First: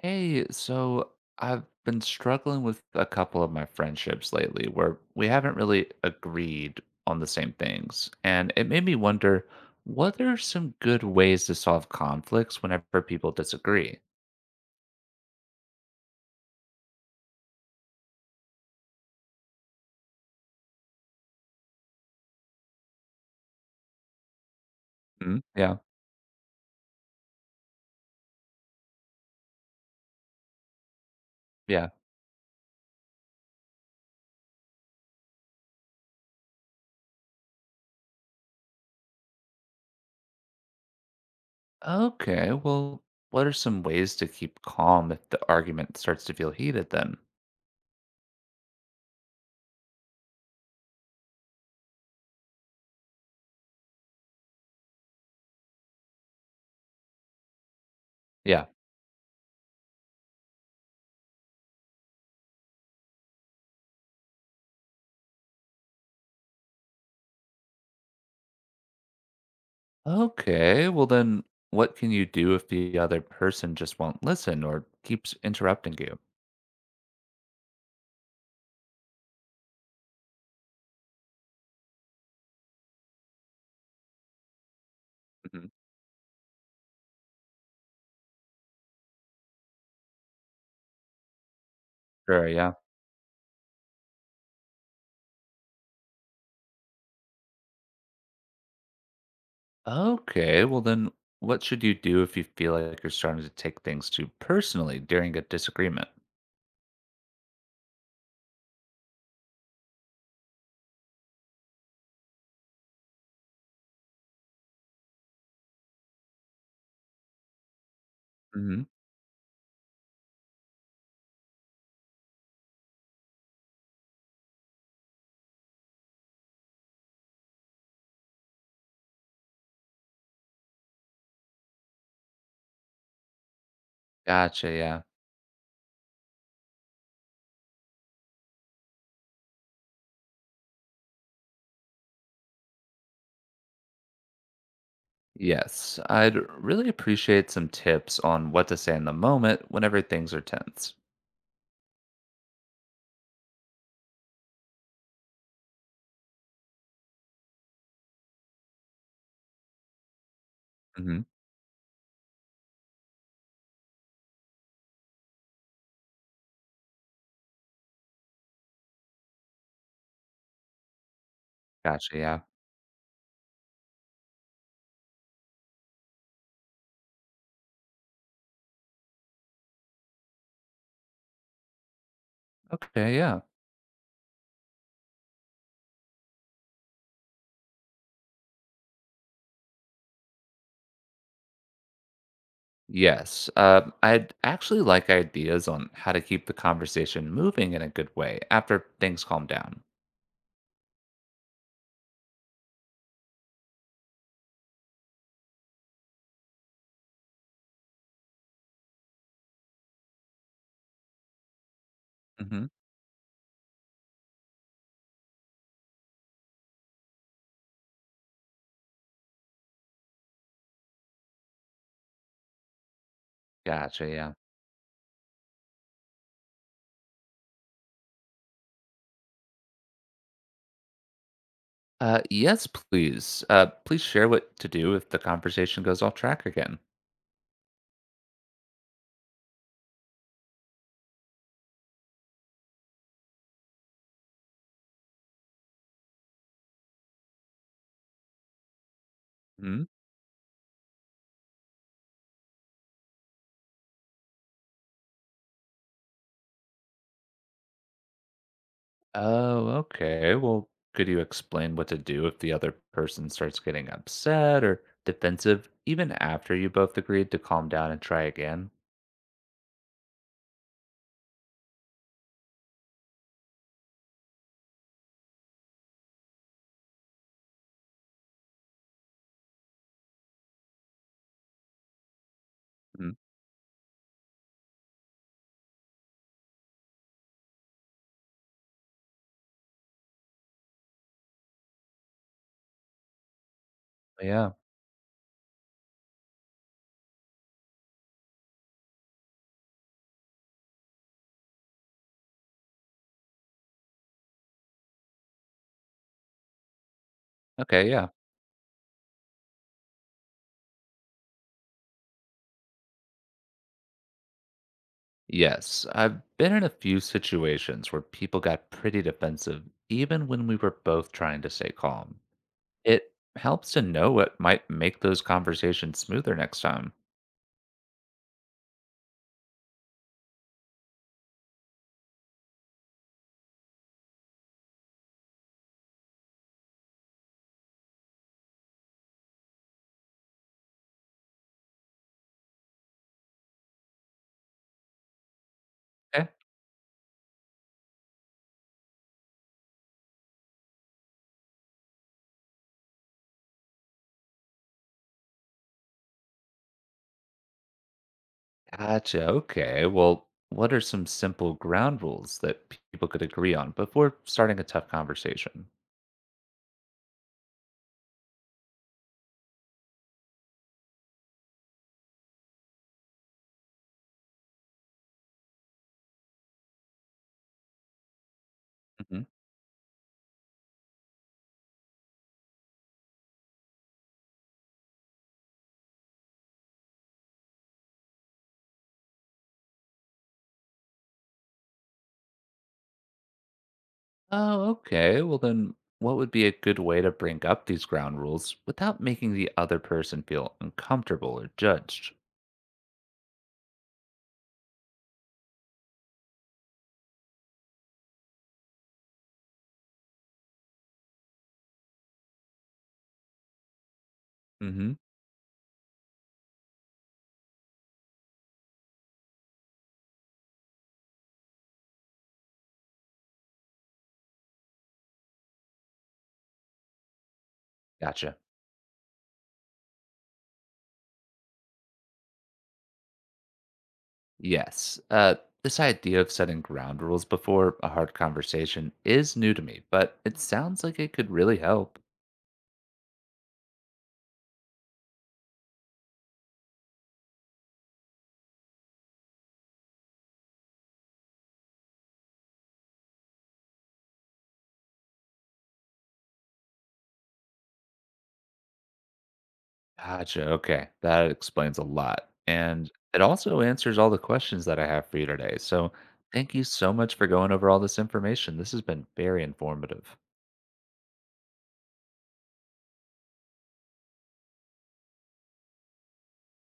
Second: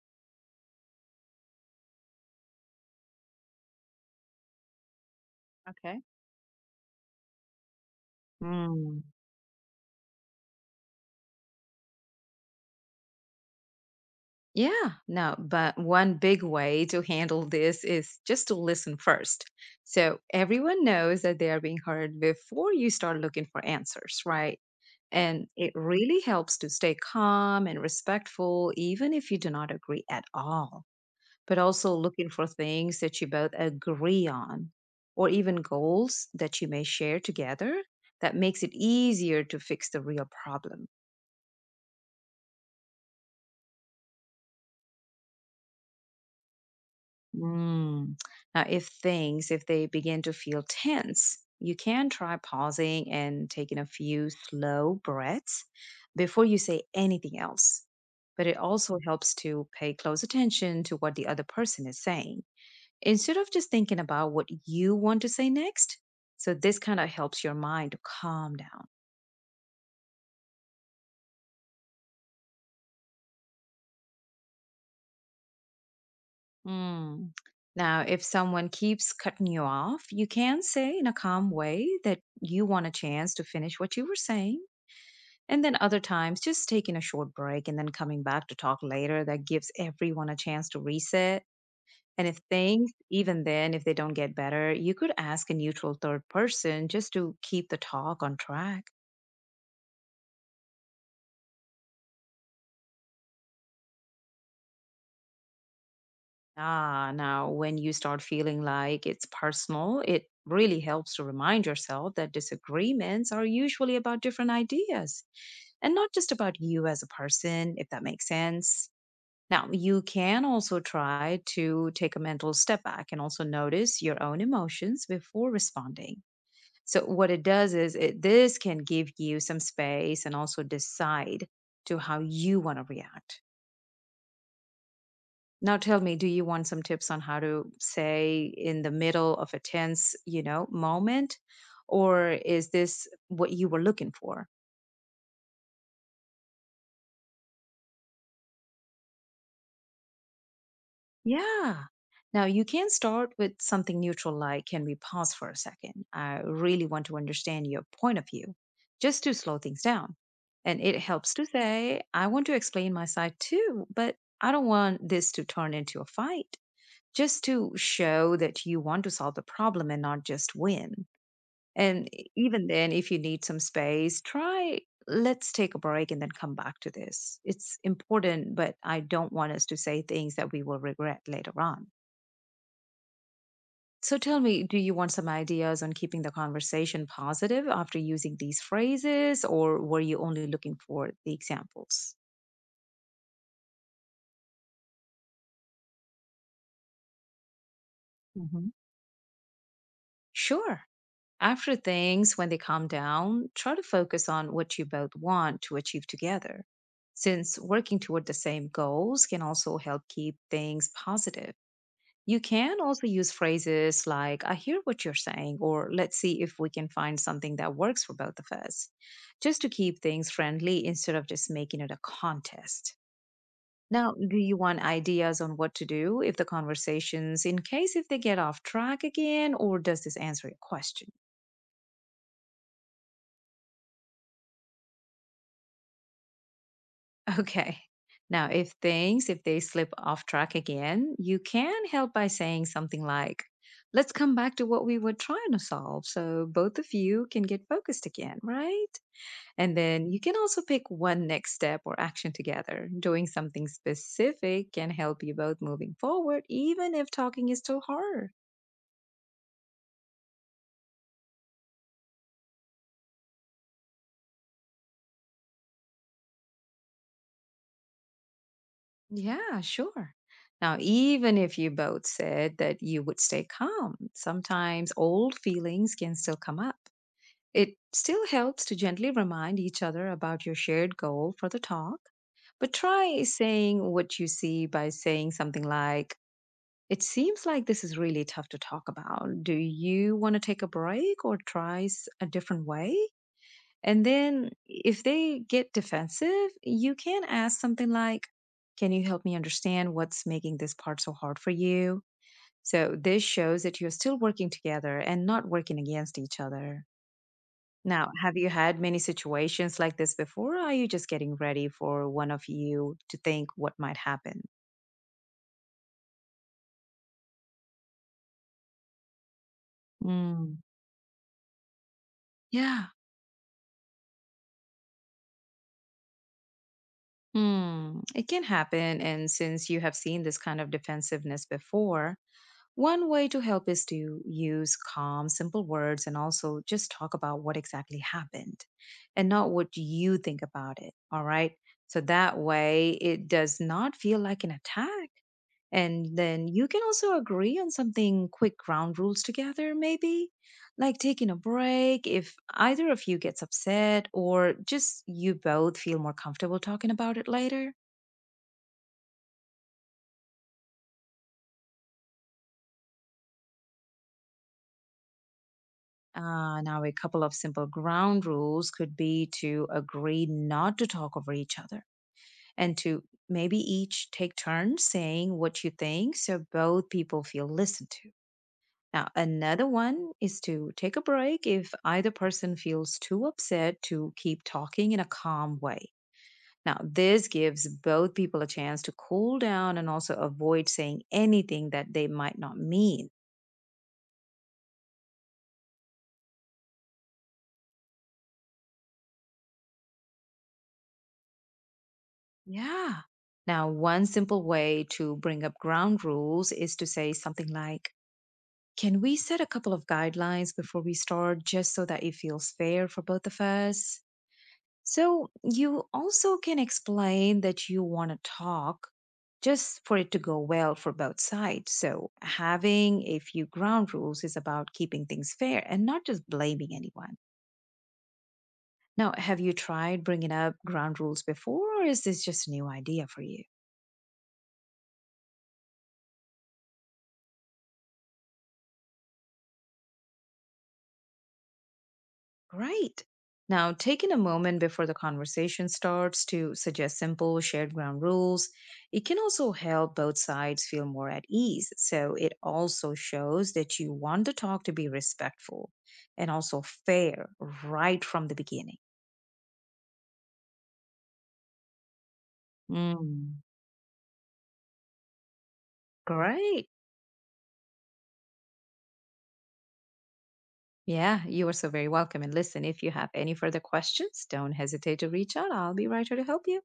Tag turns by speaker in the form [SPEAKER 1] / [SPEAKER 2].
[SPEAKER 1] Hey, so I've been struggling with a couple of my friendships lately where we haven't really
[SPEAKER 2] Okay.
[SPEAKER 1] agreed on the same things. And it made me
[SPEAKER 2] Mm,
[SPEAKER 1] wonder, what are some good ways to solve conflicts whenever people disagree?
[SPEAKER 2] Yeah, no, but one big way to handle this is just to listen first. So everyone knows that they are being heard before you start looking for answers, right?
[SPEAKER 1] Hmm?
[SPEAKER 2] And it
[SPEAKER 1] Yeah,
[SPEAKER 2] really helps to stay calm and respectful, even if you do not agree at all, but
[SPEAKER 1] yeah.
[SPEAKER 2] also looking for things that you both agree on, or even goals that you may share together. That makes it easier to fix the real problem.
[SPEAKER 1] Okay, well, what are some ways to keep calm if the argument starts to feel heated then?
[SPEAKER 2] Mm. Now, if they begin to feel tense, you can try pausing and taking a few slow breaths before you say anything else. But it
[SPEAKER 1] Yeah.
[SPEAKER 2] also helps to pay close attention to what the other person is saying instead of just thinking about what you want to say next. So, this kind of helps your mind to calm down.
[SPEAKER 1] Okay, well, then what can you do if the other person just won't listen or keeps interrupting you?
[SPEAKER 2] Mm. Now, if someone keeps cutting you off, you can say in a calm way that you want a chance to finish what you were saying. And
[SPEAKER 1] Mhm.
[SPEAKER 2] then other times, just taking a short break and then coming back to talk later, that gives everyone a chance to reset. And if
[SPEAKER 1] Sure, yeah.
[SPEAKER 2] things, even then, if they don't get better, you could ask a neutral third person just to keep the talk on track.
[SPEAKER 1] Okay, well then, what should you do if you feel like you're starting to take things too personally during a disagreement?
[SPEAKER 2] Ah, now when you start feeling like it's personal, it really helps to remind yourself that disagreements are usually about different ideas and not just about you as a person, if that makes
[SPEAKER 1] Hmm.
[SPEAKER 2] sense. Now, you can also try to take a mental step back and also notice your own emotions before responding. So, what it does is it, this can give you some space and also decide to how you want to react.
[SPEAKER 1] Gotcha, yeah.
[SPEAKER 2] Now, tell me, do you want some tips on how to say in the middle of a tense, moment, or is this what you were looking for?
[SPEAKER 1] Yes, I'd really appreciate some tips on what to say in the moment whenever things are tense.
[SPEAKER 2] Yeah. Now you can start with something neutral like, can we pause for a second? I really want to understand your point of view, just to slow things down. And it
[SPEAKER 1] Hmm.
[SPEAKER 2] helps to say, I want to explain my side too, but I don't want this to turn into a fight, just to show that you want to solve the problem and not just win. And
[SPEAKER 1] Gotcha, yeah.
[SPEAKER 2] even then, if you need some space, try, let's take a break and then come back to this. It's important, but I don't want us to say things that we will regret later on.
[SPEAKER 1] Okay, yeah.
[SPEAKER 2] So tell me, do you want some ideas on keeping the conversation positive after using these phrases, or were you only looking for the examples?
[SPEAKER 1] Yes, I'd actually like ideas on how to keep the conversation moving in a good way
[SPEAKER 2] hmm
[SPEAKER 1] after things calm down.
[SPEAKER 2] Sure. After things, when they calm down, try to focus on what you both want to achieve together, since working toward the same goals can also help keep things positive. You
[SPEAKER 1] Hmm.
[SPEAKER 2] can also use phrases like, I hear what you're saying, or let's see if we can find something that works for both of us, just to keep things friendly instead of just making it a contest.
[SPEAKER 1] Gotcha,
[SPEAKER 2] Now,
[SPEAKER 1] yeah.
[SPEAKER 2] do you want ideas on what to do if the conversations, in case if they get off track again, or does this answer your question?
[SPEAKER 1] Yes, please. Please share what to do if the conversation goes off track again.
[SPEAKER 2] Okay. Now, if they slip off track again, you can help by saying something like, let's come back to what we were trying to solve so both of you can get focused again, right? And
[SPEAKER 1] Hmm?
[SPEAKER 2] then you can also pick one next step or action together. Doing something specific can help you both moving forward, even if talking is too hard.
[SPEAKER 1] Oh, okay. Well, could you explain what to do if the other person starts getting upset or defensive, even after you both agreed to calm down and try again?
[SPEAKER 2] Yeah, sure. Now, even if you both said that you would stay calm, sometimes old feelings can still come up. It still helps to gently remind each other about your shared goal for the talk, but
[SPEAKER 1] Hmm.
[SPEAKER 2] try saying what you see by saying something like, it seems like this is really tough to talk about. Do you want to take a break or try a different way? And then
[SPEAKER 1] Yeah.
[SPEAKER 2] if they get defensive, you can ask something like, can you help me understand what's making this part so hard for you? So this shows that you're still working together and not working against each other.
[SPEAKER 1] Okay. Yeah.
[SPEAKER 2] Now, have you had many situations like this before, or are you just getting ready for one of you to think what might happen?
[SPEAKER 1] Yes. I've been in a few situations where people got pretty defensive, even when we
[SPEAKER 2] Mm.
[SPEAKER 1] were both trying to stay calm.
[SPEAKER 2] Yeah.
[SPEAKER 1] It helps to know what might make those conversations smoother next time.
[SPEAKER 2] Mm. It can happen. And since you have seen this kind of defensiveness before, one way to help is to use calm, simple words and also just talk about what exactly happened and not what you think about it. All right. So that way it does not feel like an attack. And then you can also agree on something quick ground rules together, maybe like taking a break if either of you gets upset or just you both feel more comfortable talking about it later.
[SPEAKER 1] Gotcha. Okay. Well, what are some simple ground rules that people could agree on before starting a tough conversation?
[SPEAKER 2] Now, a couple of simple ground rules could be to agree not to talk over each other and to maybe each take turns saying what you think so both people feel listened to. Now,
[SPEAKER 1] Hmm.
[SPEAKER 2] another one is to take a break if either person feels too upset to keep talking in a calm way. Now, this gives both people a chance to cool down and also avoid saying anything that they might not mean.
[SPEAKER 1] Oh, okay. Well, then what would be a good way to bring up these ground rules without making the other person feel uncomfortable or judged?
[SPEAKER 2] Yeah. Now, one simple way to bring up ground rules is to say something like, can we set a couple of guidelines before we start just so that it feels fair for both of us?
[SPEAKER 1] Hmm.
[SPEAKER 2] So you also can explain that you want to talk just for it to go well for both sides. So having a few ground rules is about keeping things fair and not just blaming anyone.
[SPEAKER 1] Gotcha.
[SPEAKER 2] Now, have you tried bringing up ground rules before, or is this just a new idea for you?
[SPEAKER 1] Yes. This idea of setting ground rules before a hard conversation is new to me, but it sounds like it could really help.
[SPEAKER 2] Right. Now, taking a moment before the conversation starts to suggest simple shared ground rules, it can also help both sides feel more at ease. So, it also shows that you want the talk to be respectful and also fair right from the beginning.
[SPEAKER 1] Gotcha, okay. That explains a lot, and it
[SPEAKER 2] Mm,
[SPEAKER 1] also answers all the questions that I have for you today, so thank you
[SPEAKER 2] Great.
[SPEAKER 1] so much for going over all this information. This has been very informative.
[SPEAKER 2] Yeah, you are so very welcome. And listen, if you have any further questions, don't hesitate to reach out. I'll be right here to help you.